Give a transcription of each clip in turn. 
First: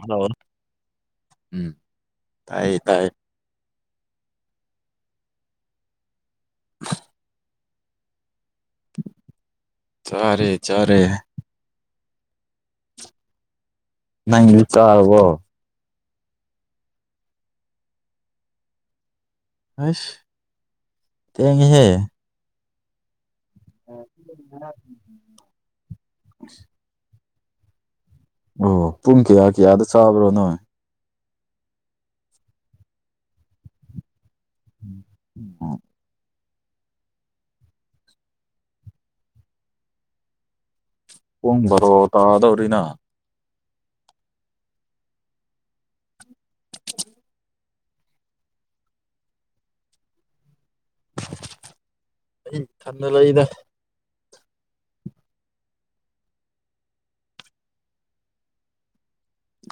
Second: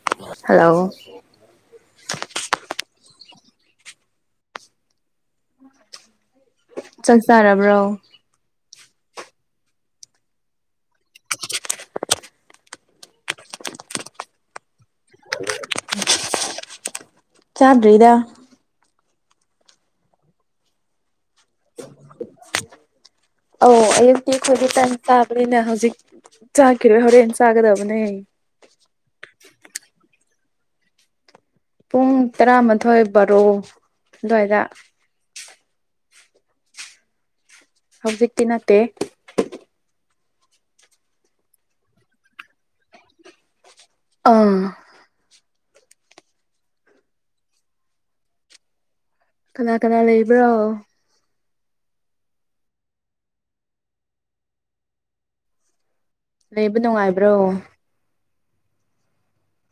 hello hello ꯎꯝ ꯇꯥꯏꯌꯦ ꯇꯥꯏ ꯆꯥꯛ ꯆꯥꯔꯕ꯭ꯔꯣ ꯆꯥꯔꯦ ꯆꯥꯔꯦ ꯅꯪꯗꯤ ꯆꯥꯔꯕ꯭ꯔꯣ ꯆꯥꯗ꯭ꯔꯤꯗ ꯑꯩꯁ ꯊ‌ꯦꯡꯉꯦꯍꯦ ꯑꯧ ꯑꯌꯨꯛꯇꯤ ꯑꯩꯈꯣꯏꯗꯤ ꯇꯥꯟ ꯆꯥꯕꯅꯤꯅ ꯍꯧꯖꯤꯛ ꯆꯥꯈꯤꯔꯣꯏ ꯍꯣꯔꯦꯟ ꯆꯥꯒꯗꯕꯅꯦ ꯑꯣ ꯄꯨꯡ ꯀꯤꯌꯥ ꯀꯤꯌꯥꯗ ꯆꯥꯕ꯭ꯔꯣꯅꯣꯏ ꯄꯨꯡ ꯇꯔꯥꯃꯥꯊꯣꯏ ꯕꯥꯔꯣ ꯑꯗꯨꯋꯥꯏꯗ ꯑꯣ ꯍꯧꯖꯤꯛꯇꯤ ꯅꯠꯇꯦ ꯄꯨꯡ ꯕꯥꯔꯣ ꯇꯥꯗꯧꯔꯤꯅ ꯑꯥ [inaudible] ꯀꯅꯥ ꯀꯅꯥ ꯂꯩꯕꯔꯣ ꯑꯩ ꯏꯊꯟꯗ ꯂꯩꯗ ꯂꯩꯕ ꯅꯨꯡꯉꯥꯏꯕ꯭ꯔꯣ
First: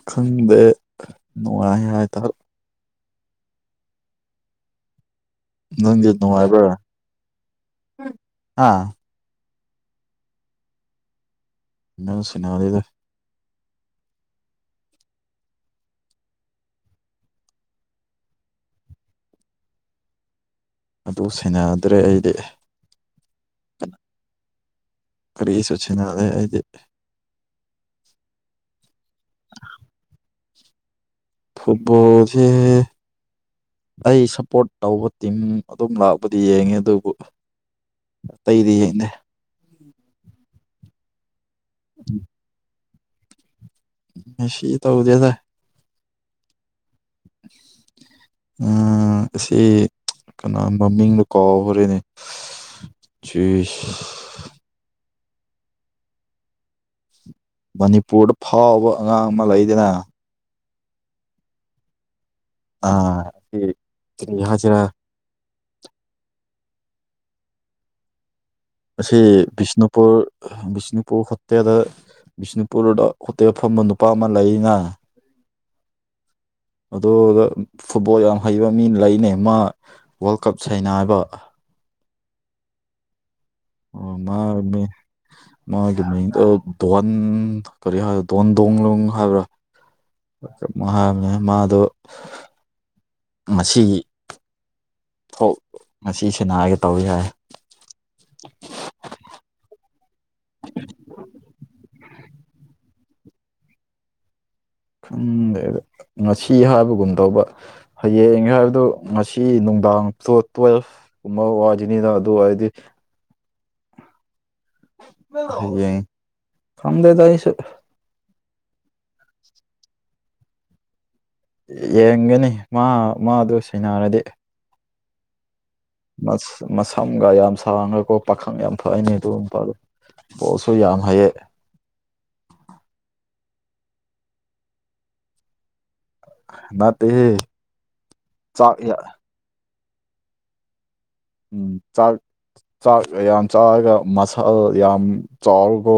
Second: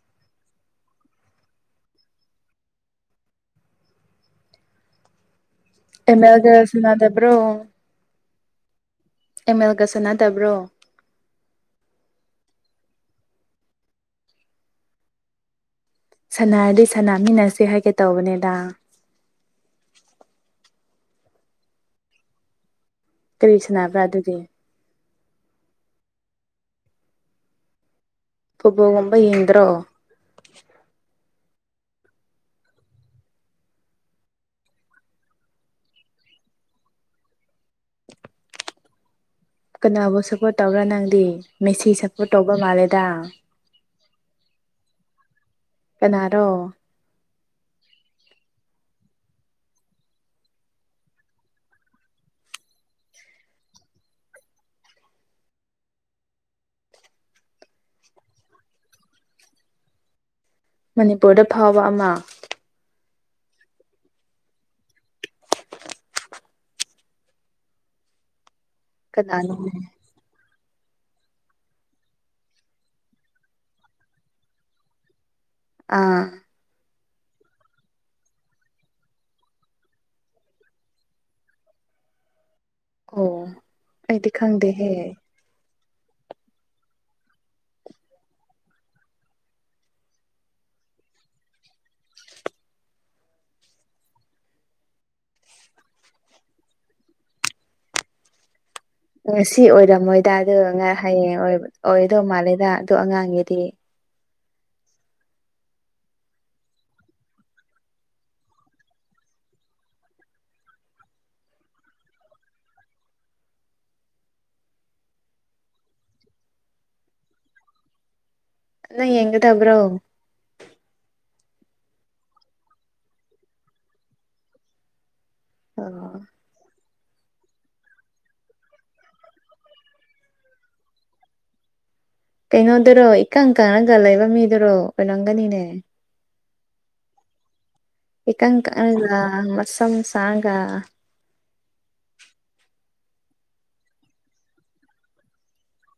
ꯈꯪꯗꯦ ꯅꯨꯡꯉꯥꯏ ꯍꯥꯏꯇꯥꯔꯦ ꯅꯪꯗꯤ ꯑꯦꯝ ꯑꯦꯜꯒ ꯅꯨꯡꯉꯥꯏꯕ꯭ꯔꯥ ꯁꯥꯟꯅꯗꯕ꯭ꯔꯣ ꯍꯥ ꯑꯦꯝ ꯑꯦꯜꯒꯁꯥꯟꯅꯗꯕ꯭ꯔꯣ ꯅ ꯁꯟꯅꯗꯦꯗ ꯁꯟꯅꯔꯗꯤ ꯁꯅꯃꯤꯟꯅꯁꯦ ꯍꯥꯏꯒꯦ ꯇꯧꯕꯅꯤꯗꯥ ꯑꯗꯨ ꯁꯦꯟꯅꯗ꯭ꯔꯦ ꯑꯩꯗꯤ ꯀꯔꯤ ꯁꯥꯟꯅꯕ꯭ꯔꯥ ꯑꯗꯨꯗꯤ ꯀꯔꯤꯁꯨ ꯁꯦꯟꯅꯥꯗꯦ ꯗꯦ ꯑꯩꯗꯤ ꯐꯨꯠꯕꯣꯜꯒꯨꯝꯕ ꯌꯦꯡꯗꯔꯣ ꯐꯨꯠꯕꯣꯜꯁꯦ ꯑꯩ ꯁꯞꯄꯣꯔꯠ ꯇꯧꯕ ꯇꯤꯝ ꯑꯗꯨꯝ ꯂꯥꯛꯄꯗꯤ ꯌꯦꯡꯉꯦ ꯑꯗꯨꯕꯨ ꯑꯇꯩꯗꯤ ꯌꯦꯡꯗꯦ ꯀꯅꯥꯕꯨ ꯁꯞꯄꯣꯔꯠ ꯇꯧꯕ꯭ꯔ ꯅꯪꯗꯤ ꯃꯦꯁꯤ ꯁꯞꯄꯣꯔꯠ ꯇꯧꯕ ꯃꯥꯜꯂꯦꯗ ꯃꯦꯁꯤ ꯇꯧꯗꯦꯗ ꯀꯅꯥꯔꯣ [inaudible] ꯑꯥ ꯑꯁꯤ ꯀꯅꯥ ꯃꯃꯤꯡꯗꯣ ꯀꯥꯎꯈꯔꯦꯅꯦ ꯆꯤꯁ ꯃꯅꯤꯄꯨꯔꯗ ꯐꯥꯎꯕ ꯑꯉꯥꯡ ꯑꯃ ꯂꯩꯗꯅ ꯃꯅꯤꯄꯨꯔꯗ ꯐꯥꯎꯕ ꯑꯃ ꯑꯥ [unintelligible] ꯀꯩ ꯍꯥꯏꯁꯦꯔꯥ ꯑꯁꯤ ꯀꯅꯥꯅꯣ ꯕꯤꯁꯅꯨꯄꯨꯔ -ꯕꯤꯁꯅꯨꯄꯨꯔ ꯍꯣꯇꯦꯜꯂ ꯕꯤꯁꯅꯨꯄꯨꯔꯗ ꯍꯣꯇꯦꯜ ꯐꯝꯕ ꯅꯨꯄꯥ ꯑꯃ ꯂꯩꯌꯦꯅꯥ ꯑꯥ ꯑꯗꯨ ꯐꯨꯠꯕꯣꯜ ꯌꯥꯝ ꯍꯩꯕ ꯃꯤꯅ ꯂꯩꯅꯦ ꯃꯥ ꯋꯥꯔꯜ ꯀꯞ ꯁꯩꯅꯥꯏꯕ ꯑꯣ ꯑꯣ ꯑꯩꯗꯤ ꯃꯥꯔꯃꯦ ꯈꯪꯗꯦꯍꯦ ꯃꯥꯒꯤ ꯃꯤꯡꯗꯣ ꯇꯣꯟ ꯀꯔꯤ ꯍꯥꯏ ꯇꯣꯟ ꯗꯣꯡ ꯂꯪ ꯍꯥꯏꯕ꯭ꯔꯥ [unintelligible] ꯃꯍꯥꯏꯝꯅꯦ ꯃꯥꯗꯣ ꯃꯁꯤꯒꯤ ꯊꯣꯛ ꯉꯁꯤ ꯁꯤꯟꯅꯔꯒꯦ ꯇꯧꯏ ꯍꯥꯏ ꯉꯁꯤ ꯑꯣꯏꯔꯝꯃꯣꯏꯗ ꯑꯗꯣ ꯉ ꯍꯌꯦꯡ ꯑꯣꯏꯗꯧ ꯃꯥꯜꯂꯦꯗ ꯑꯗꯨ ꯑꯉꯥꯡꯒꯤꯗꯤ ꯈꯪꯗꯦꯗ ꯉꯁꯤ ꯍꯥꯏꯕꯒꯨꯝ ꯇꯧꯕ ꯍꯌꯦꯡ ꯍꯥꯏꯕꯗꯨ ꯉꯁꯤ ꯅꯨꯡꯗꯥꯡ ꯇꯨꯌꯦ-ꯇꯨꯌꯦꯜꯐ ꯀꯨꯝꯕ ꯋꯥꯖꯅꯦꯗ ꯑꯗꯨ ꯍꯥꯏꯗꯤ [unintelligible] ꯈꯪꯗꯦꯗ ꯑꯩꯁꯨ ꯅꯪ ꯌꯦꯡꯒꯗꯕ꯭ꯔꯣ ꯌꯦꯡꯒꯅꯤ ꯃꯥ ꯃꯥꯗꯨ ꯁꯟꯅꯔꯗꯤ ꯑꯣ ꯃꯁꯝꯒ ꯌꯥꯝ ꯁꯥꯡꯒꯀꯣ ꯄꯥꯈꯪ ꯌꯥꯝ ꯐꯩꯅꯤ ꯑꯗꯨ ꯅꯨꯄꯥꯗꯣ ꯄꯣꯁꯁꯨ ꯌꯥꯝ ꯍꯩꯌꯦ ꯀꯩꯅꯣꯗꯨꯔꯣ ꯏꯀꯪ ꯀꯪꯂꯒ ꯂꯩꯕ ꯃꯤꯗꯨꯔꯣ ꯑꯣꯏꯔꯝꯒꯅꯤꯅꯦ ꯅꯠꯇꯦꯍꯦ ꯏꯀꯪ ꯆꯥꯛ ꯀꯪꯉꯒ ꯃꯁꯝ ꯁꯥꯡꯉꯒ ꯎ ꯆꯥꯛ- ꯆꯥꯛ ꯌꯥꯝ ꯆꯥꯔꯒ ꯃꯁꯜ ꯌꯥꯝ ꯆꯥꯑꯣꯀꯣ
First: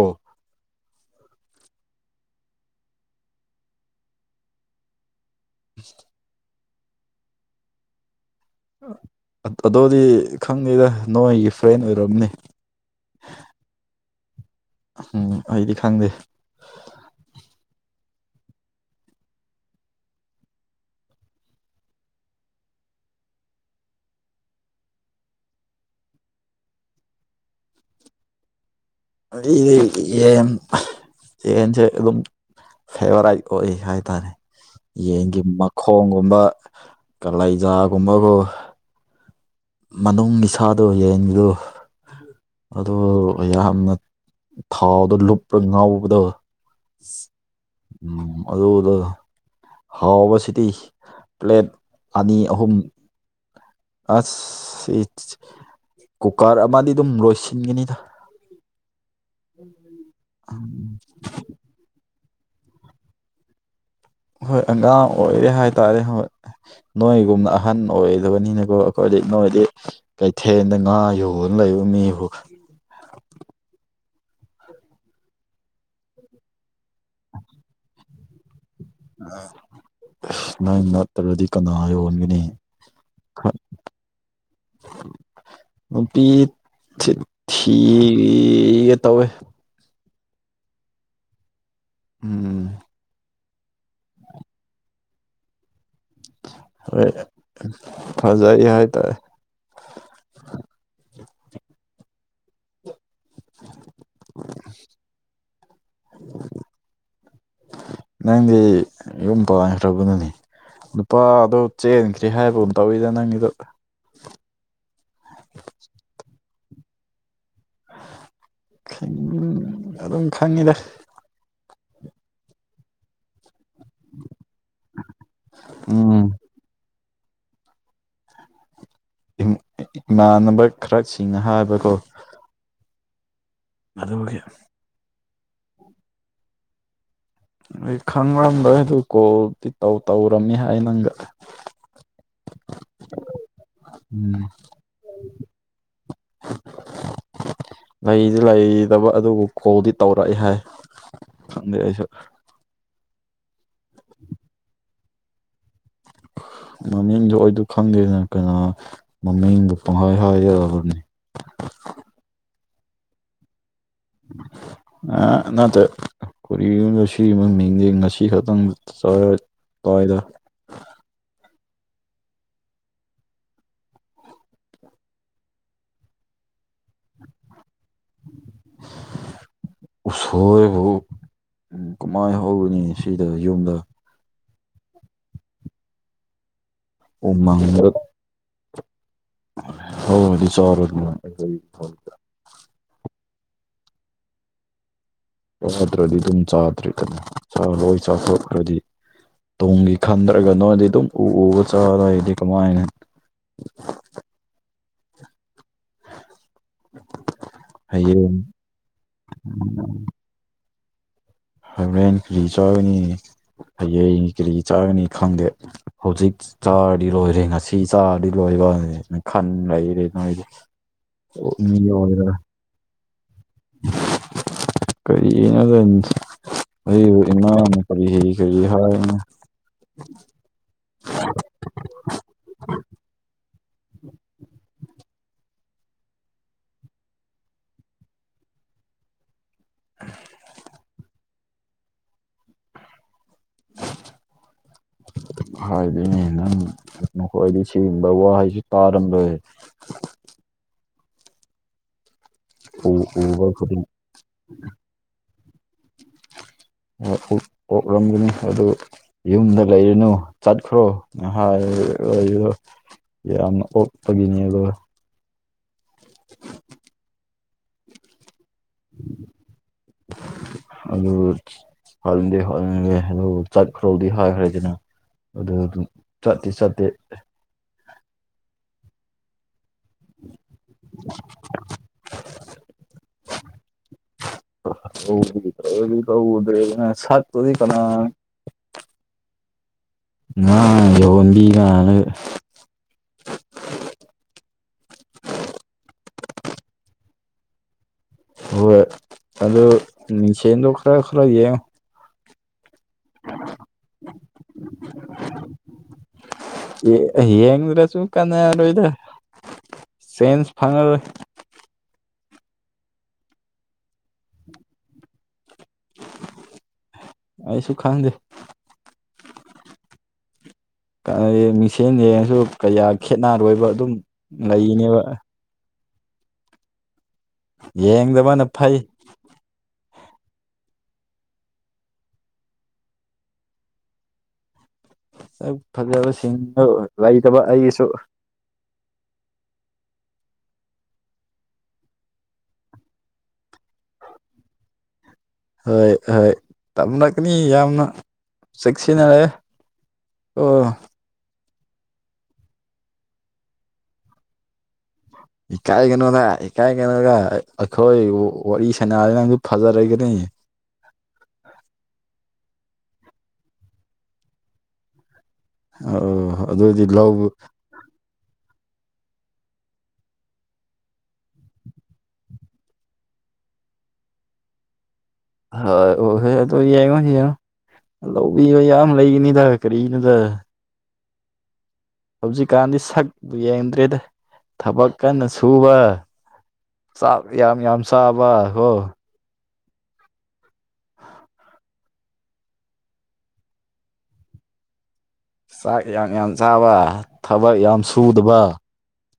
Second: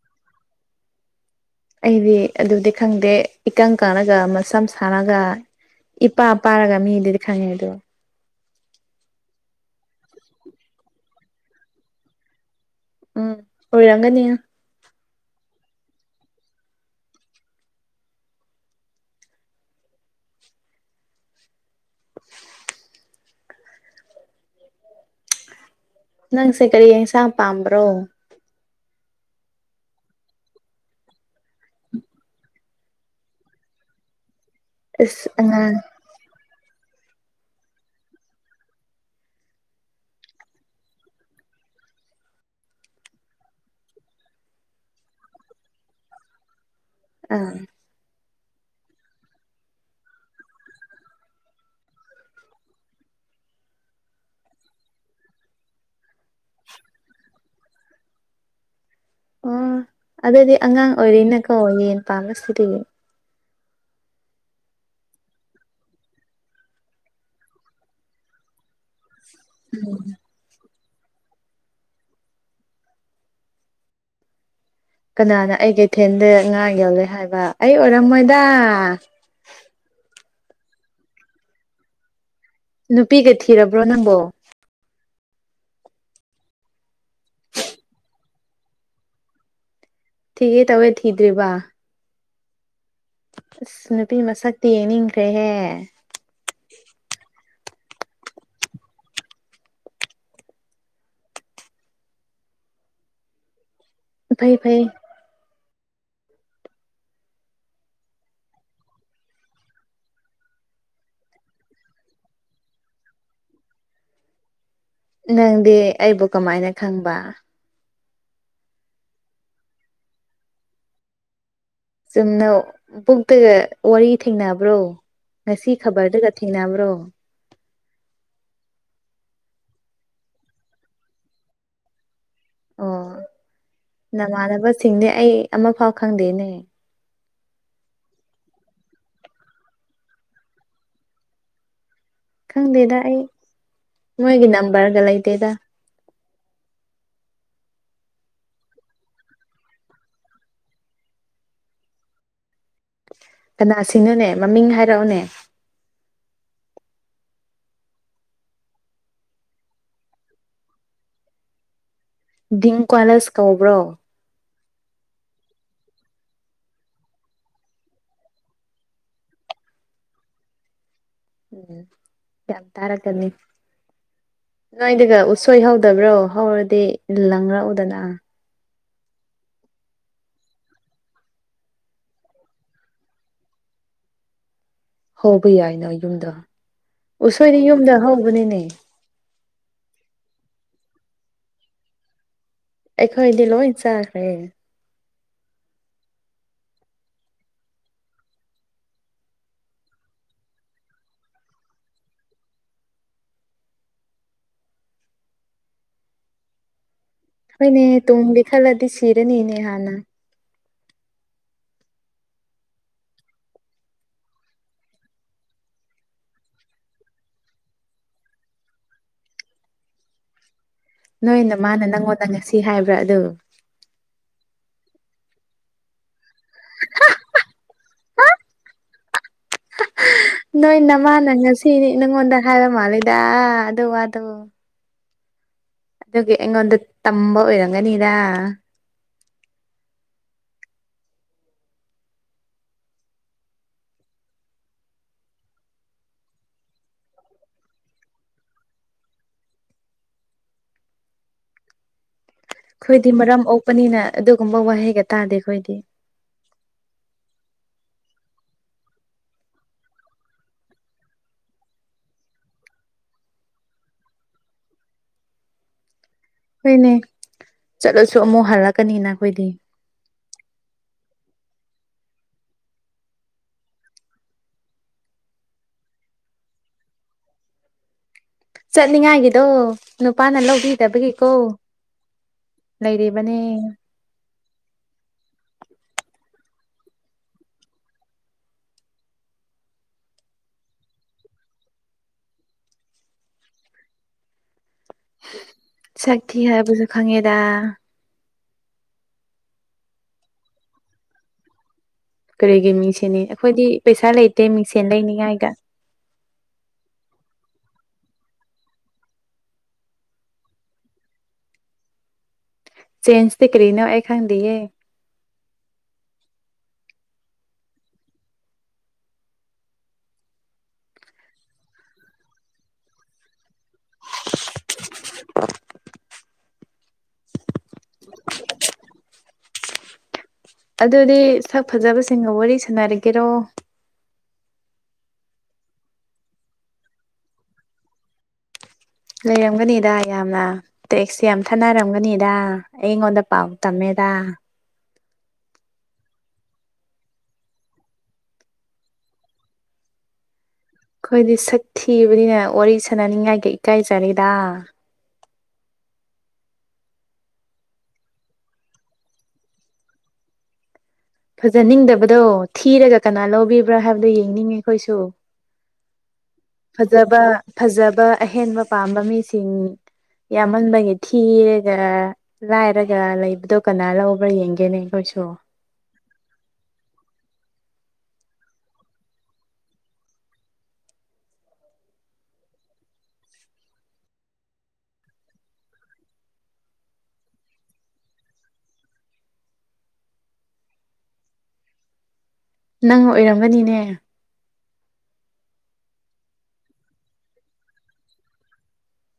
ꯑꯩꯗꯤ ꯑꯗꯨꯗꯤ ꯈꯪꯗꯦ ꯏꯀꯪ ꯀꯪꯂꯒ ꯃꯁꯝ ꯁꯥꯡꯂꯒ [unintelligible] ꯏꯄꯥ ꯄꯥꯔꯒ ꯃꯤꯗꯨꯗꯤ ꯈꯪꯉꯦ ꯑꯗꯨ ꯑꯗꯣꯗꯤ ꯈꯪꯗꯦꯗ ꯅꯣꯏꯒꯤ ꯐ꯭ꯔꯦꯟ ꯑꯣꯏꯔꯝꯅꯤ ꯎꯝ ꯑꯣꯏꯔꯝꯒꯅꯤ ꯎꯝ ꯑꯩꯗꯤ ꯈꯪꯗꯦ ꯅꯪꯁꯦ ꯀꯔꯤ ꯌꯦꯟꯁꯥꯡ ꯄꯥꯝꯕ꯭ꯔꯣ ꯌꯤ ꯌꯦꯟ ꯖꯦ ꯑꯗꯨꯝ ꯐꯦꯕꯣꯔꯥꯏꯠ ꯑꯣꯏ ꯍꯥꯏꯇꯥꯔꯦ ꯑꯁ ꯌꯦꯟꯒꯤ ꯑꯉꯥꯡ ꯃꯈꯣꯡꯒꯨꯝꯕ ꯀꯂꯩꯖꯥꯒꯨꯝꯕꯒꯣ ꯃꯅꯨꯡꯒꯤ ꯁꯥꯥꯗꯣ ꯌꯦꯟꯗꯨ ꯑꯗꯨ ꯌꯥꯝꯅ ꯊꯥꯎꯗꯣ ꯂꯨꯞꯔ ꯉꯥꯎꯕꯗꯣ ꯑꯥ [unintelligible] ꯎꯝ ꯑꯗꯨꯗ ꯍꯥꯎꯕꯁꯤꯗꯤ ꯄ꯭ꯂꯦꯠ ꯑꯅꯤ ꯑꯍꯨꯝ ꯑꯁ [unintelligible] ꯀꯨꯀꯔ ꯑꯃꯗꯤꯗꯨꯝ ꯂꯣꯏꯁꯤꯟꯒꯅꯤꯗ ꯑꯣ ꯑꯗꯨꯗꯤ ꯑꯉꯥꯡ ꯎꯝ ꯑꯣꯏꯔꯤꯅꯀꯣ ꯌꯦꯟ [unintelligible] ꯁꯤꯗꯒꯤ ꯍꯣꯏ ꯑꯉꯥꯡ ꯑꯣꯏꯔꯤ ꯍꯥꯏꯇꯥꯔꯦ ꯍꯣꯏ ꯅꯣꯏꯒꯨꯝꯅ ꯑꯍꯟ ꯑꯣꯏꯗꯕꯅꯤꯅꯀꯣ ꯑꯩꯈꯣꯏꯗꯤ ꯅꯣꯏꯗꯤ ꯎꯝ ꯀꯩꯊꯦꯜꯗ ꯉꯥ ꯌꯣꯟ ꯂꯩꯕ ꯃꯤꯕꯨ ꯀꯅꯥꯅ ꯑꯩ ꯀꯩꯊꯦꯜꯗ ꯉꯥ ꯌꯣꯂꯦ ꯍꯥꯏꯕ ꯑꯩ ꯑꯣꯏꯔꯝꯃꯣꯏꯗ ꯅꯪ ꯅꯠꯇ꯭ꯔꯗꯤ ꯀꯅꯥ ꯌꯣꯟꯒꯅꯤ ꯅꯨꯄꯤꯒ ꯊꯤꯔꯕ꯭ꯔꯣ ꯅꯪꯕꯣ ꯅꯨꯄꯤ ꯆꯤꯠ ꯊꯤꯒꯦ ꯇꯧꯋꯦ ꯊꯤꯒꯦ ꯇꯧꯋꯦ ꯊꯤꯗ꯭ꯔꯤꯕ ꯎꯝ ꯑꯁ ꯅꯨꯄꯤ ꯃꯁꯛꯇꯤ ꯌꯦꯡꯅꯤꯡꯈ꯭ꯔꯦꯍꯦ ꯍꯣꯏ ꯐꯖꯩ ꯍꯥꯏꯇꯥꯏ ꯐꯩ ꯐꯩ ꯅꯪꯗꯤ ꯌꯨꯝ ꯄꯥꯟꯈ꯭ꯔꯕꯅꯅꯤ ꯅꯨꯄꯥꯗꯣ ꯆꯦꯟꯊ꯭ꯔꯤ ꯍꯥꯏꯕꯒꯨꯝ ꯇꯧꯋꯤꯗ ꯅꯪꯒꯤꯗꯣ ꯅꯪꯗꯤ ꯑꯩꯕꯨ ꯀꯃꯥꯏꯅ ꯈꯪꯕ ꯈꯪ ꯑꯗꯨꯝ ꯈꯪꯉꯤꯗ ꯆꯨꯝꯅ ꯕꯨꯛꯇꯒ ꯋꯥꯔꯤ ꯊꯦꯡꯅꯕ꯭ꯔꯣ ꯉꯁꯤ ꯎꯝ ꯈꯕ꯭ꯔꯗꯒ ꯊꯦꯡꯅꯕ꯭ꯔꯣ [unintelligible] ꯏꯃꯥꯟꯅꯕ ꯈꯔ ꯁꯤꯡꯅ ꯍꯥꯏꯕꯀꯣ ꯑꯣ ꯑꯗꯨꯒꯤ ꯅꯃꯥꯟꯅꯕꯁꯤꯡꯗꯤ ꯑꯩ ꯑꯃꯐꯥꯎ ꯈꯪꯗꯦꯅꯦ ꯑꯩ ꯈꯪꯔꯝꯔꯣꯏ ꯑꯗꯨ ꯀꯣꯜꯗꯤ ꯇꯧ ꯇꯧꯔꯝꯃꯤ ꯍꯥꯏ ꯅꯪꯒ ꯈꯪꯗꯦꯗ ꯑꯩ ꯎꯝ ꯃꯣꯏꯒꯤ ꯅꯝꯕꯔꯒ ꯂꯩꯇꯦꯗ ꯂꯩꯗꯤ ꯂꯩꯇꯕ ꯑꯗꯨꯕꯨ ꯀꯣꯜꯗꯤ ꯇꯧꯔꯛꯢ ꯍꯥꯏ ꯈꯪꯗꯦ ꯑꯩꯁꯨ ꯀꯅꯥꯁꯤꯡꯅꯣꯅꯦ ꯃꯃꯤꯡ ꯍꯥꯏꯔꯛꯑꯣꯅꯦ ꯃꯃꯤꯡꯗꯣ ꯑꯩꯗꯣ ꯈꯪꯗꯦꯗ ꯀꯅꯥ ꯃꯃꯤꯡꯗꯣ ꯄꯪꯍꯥꯏ ꯍꯥꯏ ꯌꯥꯕ꯭ꯔꯥꯅꯦ ꯗꯤꯡꯀ꯭ꯋꯥꯂꯁ ꯀꯧꯕ꯭ꯔꯣ ꯑꯥ ꯅꯠꯇꯦ ꯀꯔꯤꯅꯣꯗ ꯁꯤꯒꯝ ꯃꯤꯡꯗꯤ ꯉꯁꯤ ꯈꯛꯇꯪ ꯇꯥꯌꯦ ꯇꯥꯏꯗ ꯎꯝ ꯌꯥꯝ ꯇꯔꯛꯀꯅꯤ ꯅꯣꯏꯗꯒ ꯎꯠꯁꯣꯏ ꯍꯧꯗꯕ꯭ꯔꯣ ꯍꯧꯔꯗꯤ ꯂꯪꯔꯛꯎꯗꯅ [inaudible] ꯎꯁꯣꯏꯕꯨ ꯀꯃꯥꯏ ꯍꯧꯔꯨꯅꯤ ꯁꯤꯗ ꯌꯨꯝꯗ ꯍꯧꯕ ꯌꯥꯏꯅ ꯌꯨꯝꯗ ꯎꯁꯣꯏꯗꯤ ꯎꯃꯪꯗ ꯌꯨꯝꯗ ꯍꯧꯕꯅꯤꯅꯦ ꯍꯧꯔꯗꯤ ꯆꯥꯔꯣꯗꯅ [unintelligible] ꯑꯩꯈꯣꯏꯗꯤ ꯂꯣꯏ ꯆꯥꯈ꯭ꯔꯦ ꯆꯗ꯭ꯔꯗꯤ ꯑꯗꯨꯝ ꯆꯥꯗ꯭ꯔꯦꯗꯅ ꯆꯥ ꯂꯣꯏ ꯆꯥꯊꯣꯛꯈ꯭ꯔꯗꯤ ꯇꯨꯡꯒꯤ ꯈꯟꯗ꯭ꯔꯒ ꯅꯣꯏꯗꯤ ꯑꯗꯨꯝ ꯎ ꯎꯕ ꯆꯥꯔ ꯂꯩꯔꯗꯤ ꯀꯃꯥꯏꯅ ꯍꯣꯏꯅꯦ ꯍꯌꯦꯡ ꯇꯨꯡꯒꯤ ꯈꯜꯂꯗꯤ ꯁꯤꯔꯅꯤꯅꯦ ꯍꯥꯟꯅ ꯍꯣꯔꯦꯟ ꯀꯔꯤ ꯆꯥꯒꯅꯤ ꯍꯌꯦꯡꯒꯤ ꯀꯔꯤ ꯆꯥꯒꯅꯤ ꯈꯪꯗꯦ ꯍꯧꯖꯤꯛ ꯆꯥꯔꯗꯤ ꯂꯣꯏꯔꯦ ꯉꯁꯤ ꯆꯥꯔꯗꯤ ꯂꯣꯏꯕ ꯈꯟ ꯂꯩꯔꯦ ꯅꯣꯏꯗꯤ ꯅꯣꯏ ꯅꯃꯥꯅ ꯅꯪꯉꯣꯟꯗ ꯉꯁꯤ ꯍꯥꯏꯕ꯭ꯔꯥ ꯑꯗꯨ ꯀꯔꯤꯒꯤꯅꯣꯗ ꯑꯩꯕꯨ ꯏꯃꯥꯅ ꯀꯔꯤ ꯀꯔꯤ ꯀꯔꯤ ꯍꯥꯏꯕꯅꯣ ꯅꯣꯏ ꯅꯃꯥꯅ ꯉꯁꯤꯗꯤ ꯅꯪꯉꯣꯟꯗ ꯍꯥꯏꯕ ꯃꯥꯜꯂꯤꯗ ꯑꯗꯨ ꯋꯥꯗꯣ ꯑꯗꯨꯒꯤ ꯑꯩꯉꯣꯟꯗ ꯇꯝꯕ ꯑꯣꯏꯔꯝꯒꯅꯤꯗ [unintelligible] [unintelligible] ꯍꯥꯏꯗꯤꯅꯦ ꯅꯪ ꯅꯈꯣꯏꯗꯤ ꯁꯤꯒꯨꯝꯕ ꯋꯥꯍꯩꯁꯦ ꯇꯥꯔꯝꯂꯣꯏ ꯎ ꯑꯩꯈꯣꯏꯗꯤ ꯃꯔꯝ ꯎꯕ ꯈꯨꯗꯤꯡ ꯑꯣꯛꯄꯅꯤꯅ ꯑꯗꯨꯒꯨꯝꯕ ꯋꯥꯍꯩꯒ ꯇꯥꯗꯦ ꯑꯩꯈꯣꯏꯗꯤ ꯑꯣꯛꯂꯝꯒꯅꯤ ꯑꯗꯨ ꯌꯨꯝꯗ ꯂꯩꯔꯨꯅꯨ ꯆꯠꯈ꯭ꯔꯣ [unintelligible] ꯌꯥꯝꯅ ꯑꯣꯛꯄꯒꯤꯅꯦꯕ [unintelligible] ꯍꯣꯏꯅꯦ ꯆꯠꯂꯁꯨ ꯑꯃꯨꯛ ꯍꯜꯂꯛꯀꯅꯤꯅ ꯈꯣꯏꯗꯤ ꯑꯗꯨꯕꯨ ꯍꯟꯗꯤ ꯍꯟꯂꯦ ꯗꯨ ꯆꯠꯈ꯭ꯔꯣꯗꯤ ꯍꯥꯏꯈ꯭ꯔꯦꯗꯅ ꯑꯗꯨ ꯑꯗꯨꯝ ꯆꯠꯇꯤ ꯆꯠꯇꯦ ꯆꯠꯅꯤꯡꯉꯥꯏꯒꯤꯗꯣ ꯅꯨꯄꯥꯅ ꯂꯧꯕꯤꯗꯕꯒꯤꯀꯣ ꯂꯩꯔꯤꯕꯅꯦ [unintelligible] ꯁꯛꯇꯨꯗꯤ ꯀꯅꯥꯅ ꯉꯥ ꯌꯣꯟꯕꯤ ꯃꯥꯜꯂꯒ ꯁꯛ ꯊꯤ ꯍꯥꯏꯕꯁꯨ ꯈꯪꯉꯦꯗ ꯍꯣꯏ ꯑꯗꯣ ꯃꯤꯡꯁꯦꯜꯗꯣ ꯈꯔ ꯈꯔ ꯌꯦꯡꯉꯣ ꯀꯔꯤꯒꯤ ꯃꯤꯡꯁꯦꯜꯅꯤ ꯑꯩꯈꯣꯏꯗꯤ ꯄꯩꯁꯥ ꯂꯩꯇꯦ ꯃꯤꯡꯁꯦꯟ ꯂꯩꯅꯤꯉꯥꯏꯒ ꯑꯣ ꯌꯦꯡꯉꯨꯔꯁꯨ ꯀꯥꯟꯅꯔꯣꯏꯗ ꯆꯦꯟꯁ ꯐꯪꯉꯔꯣꯏ ꯆꯦꯟꯁꯇꯤ ꯀꯔꯤꯅꯣ ꯑꯩ ꯈꯪꯗꯤꯌꯦ ꯑꯩꯁꯨ ꯈꯪꯗꯦ ꯀꯥꯏꯌꯦ ꯃꯤꯡꯁꯦꯜ ꯌꯦꯡꯉꯁꯨ ꯀꯌꯥ ꯈꯦꯠꯅꯔꯣꯏꯕ ꯑꯗꯨꯝ ꯂꯩꯅꯦꯕ ꯌꯦꯡꯗꯕꯅ ꯐꯩ ꯑꯗꯨꯗꯤ ꯁꯛ ꯐꯖꯕꯁꯤꯡꯒ ꯋꯥꯔꯤ ꯁꯥꯟꯅꯔꯒꯦꯔꯣ ꯁꯛ ꯐꯖꯕꯁꯤꯡꯗꯣ ꯂꯩꯇꯕ ꯑꯩꯒꯤꯁꯨ ꯂꯩꯔꯝꯒꯅꯤꯗ ꯌꯥꯝꯅ ꯇꯦꯛꯁ ꯌꯥꯝ ꯊꯅꯔꯝꯒꯅꯤꯗ ꯑꯩꯉꯣꯟꯗ ꯄꯥꯎ ꯇꯝꯃꯦꯗ ꯍꯣꯏ ꯍꯣꯏ ꯇꯝꯂꯛꯀꯅꯤ ꯌꯥꯝꯅ ꯆꯦꯛꯁꯤꯟꯅꯔꯦ ꯑꯣ ꯈꯣꯏꯗꯤ ꯁꯛ ꯊꯤꯕꯅꯤꯅ ꯋꯥꯔꯤ ꯁꯥꯟꯅꯅꯤꯡꯉꯥꯏꯒ ꯏꯀꯥꯏꯖꯔꯦꯗ ꯏꯀꯥꯏꯒꯅꯣꯗ ꯏꯀꯥꯏꯒꯅꯣꯒ ꯑꯩꯈꯣꯏ ꯋꯥꯔꯤ ꯁꯥꯟꯅꯕꯅꯥꯗꯤ ꯐꯖꯔꯛꯒꯅꯤ ꯐꯖꯅꯤꯡꯗꯕꯗꯣ ꯊꯤꯔꯒ ꯀꯅꯥ ꯂꯧꯕꯤꯕ꯭ꯔꯥ ꯍꯥꯏꯕꯗꯨꯣ ꯌꯦꯡꯅꯤꯡꯉꯦ ꯑꯩꯈꯣꯏꯁꯨ ꯑ ꯑꯗꯨꯑꯣꯏꯗꯤ ꯐꯖꯕ ꯂꯧꯔꯣ ꯐꯖꯕ ꯑꯍꯦꯟꯕ ꯄꯥꯝꯕ ꯃꯤꯁꯤꯡ ꯌꯥꯝꯃꯟꯕꯒꯤ ꯊꯤꯔꯒ ꯂꯥꯏꯔꯒ ꯂꯩꯕꯗꯣ ꯀꯅꯥ ꯂꯧꯕ꯭ꯔꯥ ꯌꯦꯡꯒꯦꯅꯦ ꯑꯩꯈꯣꯏꯁꯨ ꯍꯣꯏ ꯍꯣꯏ ꯍꯣꯏ ꯑꯗꯨ ꯌꯦꯡꯉꯣ ꯌꯦꯡꯉꯣ ꯂꯧꯕꯤꯕ ꯌꯥꯝ ꯂꯩꯒꯅꯤꯗ ꯀꯔꯤꯅꯣꯗ ꯍꯧꯖꯤꯛꯀꯥꯟꯗꯤ ꯁꯛ ꯌꯦꯡꯗ꯭ꯔꯦꯗ ꯊꯕꯛ ꯀꯟꯅ ꯁꯨꯕ ꯆꯥꯛ ꯌꯥꯝ ꯌꯥꯝ ꯆꯥꯕ ꯍꯣ ꯅꯪ ꯑꯣꯏꯔꯝꯒꯅꯤꯅꯦ ꯆꯥꯛ ꯌꯥꯝ ꯌꯥꯝ ꯆꯥꯕ ꯊꯕꯛ ꯌꯥꯝ ꯁꯨꯗꯕ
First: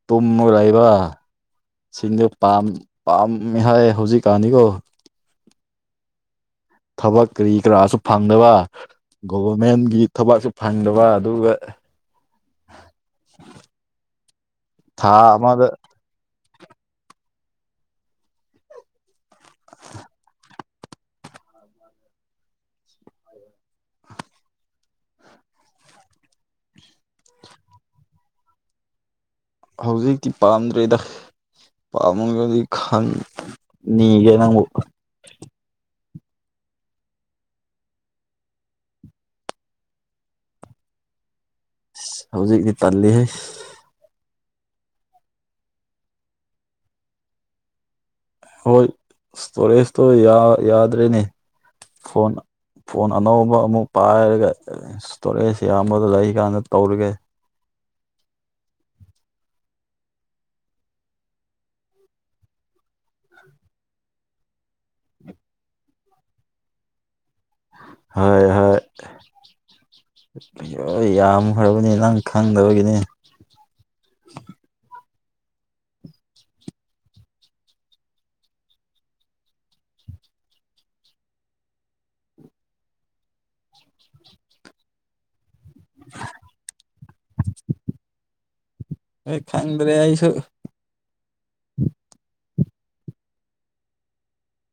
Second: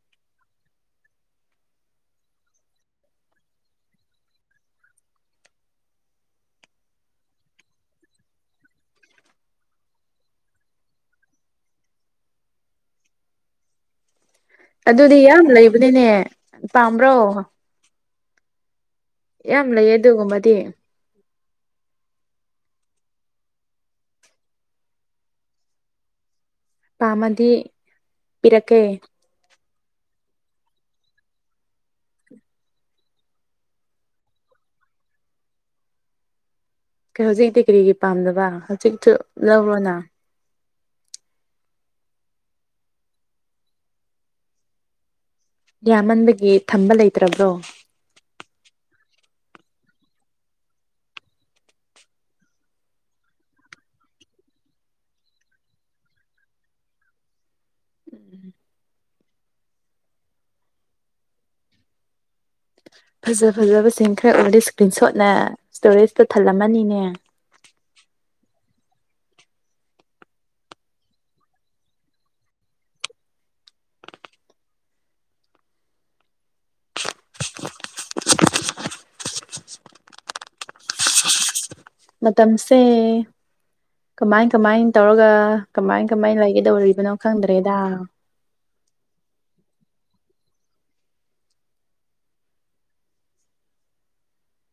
ꯇꯨꯝꯃꯒꯔꯩꯕ ꯁꯤꯡꯗꯣ ꯄꯥꯝ ꯄꯥꯝꯃꯦ ꯍꯥꯏ ꯍꯧꯖꯤꯛꯀꯥꯟꯗꯤꯀꯣ ꯊꯕꯛ ꯀ꯭ꯔꯤ ꯀꯔꯥꯁꯨ ꯐꯪꯗꯕ ꯒꯣꯚꯔꯃꯦꯟꯒꯤ ꯊꯕꯛꯁꯨ ꯐꯪꯗꯕ ꯑꯗꯨꯒ ꯊꯥ ꯑꯗꯨꯗꯤ ꯌꯥꯝ ꯑꯃꯗ ꯂꯩꯕꯅꯤꯅꯦ ꯄꯥꯝꯕ꯭ꯔꯣ ꯌꯥꯝ ꯂꯩꯌꯦ ꯑꯗꯨꯒꯨꯝꯕꯗꯤ [inaudible] [inaudible] ꯄꯥꯝꯃꯗꯤ ꯄꯤꯔꯛꯀꯦ ꯍꯧꯖꯤꯛꯇꯤ ꯄꯥꯝꯗ꯭ꯔꯦꯗ ꯄꯥꯝꯃꯨꯒꯗꯤ ꯈꯪ ꯅꯤꯒꯦ ꯅꯪꯕꯨ ꯀꯩ ꯍꯧꯖꯤꯛꯇꯤ ꯀꯔꯤꯒꯤ ꯄꯥꯝꯗꯕ ꯍꯧꯖꯤꯛꯁꯨ ꯂꯧꯔꯣꯅ ꯁꯤ ꯍꯧꯖꯤꯛꯇꯤ ꯇꯜꯂꯤꯍꯩ ꯌꯥꯝꯃꯟꯕꯒꯤ ꯊꯝꯕ ꯂꯩꯇ꯭ꯔꯥꯕ꯭ꯔꯣ ꯍꯣꯏ ꯏꯁꯇꯣꯔꯦꯁꯇꯣ ꯌꯥ ꯌꯥꯗ꯭ꯔꯦꯅꯦ ꯐꯣꯟ ꯐꯣꯟ ꯑꯅꯧꯕ ꯑꯃꯨꯛ ꯄꯥꯏꯔꯒ ꯏꯁꯇꯣꯔꯦꯁ ꯌꯥꯝꯕꯗꯨ ꯂꯩ ꯀꯥꯟꯗ ꯇꯧꯔꯒꯦ ꯐꯖ ꯐꯖꯕꯁꯤꯡ ꯈꯔ ꯎꯔꯗꯤ ꯏꯁ꯭ꯀ꯭ꯔꯤꯟ ꯁꯣꯠꯅ ꯏꯁ꯭ꯇꯣꯔꯦꯖꯇꯣ ꯊꯜꯂꯝꯃꯅꯤꯅꯦ ꯍꯣꯏ ꯍꯣꯏ ꯌꯥꯝꯈ꯭ꯔꯥꯕꯅꯤ ꯅꯪ ꯈꯪꯗꯕꯒꯤꯅꯤ ꯃꯇꯝꯁꯦ ꯀꯃꯥꯏ ꯀꯃꯥꯏ ꯇꯧꯔꯒ ꯀꯃꯥꯏꯟ ꯀꯃꯥꯏꯟ ꯂꯩꯒꯗꯧꯔꯤꯕꯅꯣ ꯈꯪꯗ꯭ꯔꯦꯗꯥ ꯑꯩ ꯈꯪꯗ꯭ꯔꯦ ꯑꯩꯁꯨ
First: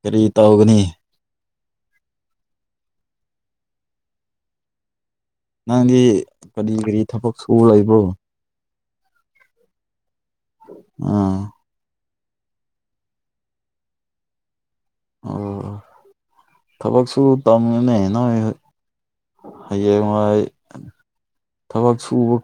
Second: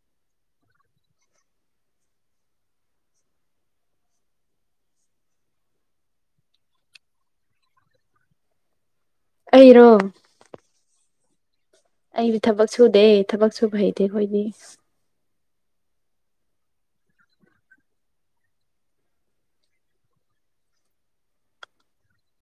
ꯀꯔꯤ ꯇꯧꯒꯅꯤ ꯅꯪꯗꯤ ꯀꯔꯤ ꯀꯔꯤ ꯊꯕꯛ ꯁꯨ ꯂꯩꯕ꯭ꯔꯣ ꯑꯩꯔꯣ ꯑꯥ ꯑꯩꯕꯨ ꯊꯕꯛ ꯁꯨꯗꯦ ꯊꯕꯛ ꯁꯨꯕ ꯍꯩꯇꯦ ꯑꯩꯈꯣꯏꯗꯤ ꯑꯣ ꯊꯕꯛꯁꯨ ꯇꯝꯃꯨꯅꯦ ꯅꯣꯏ ꯍꯣꯏ ꯍꯌꯦꯡ ꯋꯥꯥꯏ ꯊꯕꯛ ꯁꯨꯕ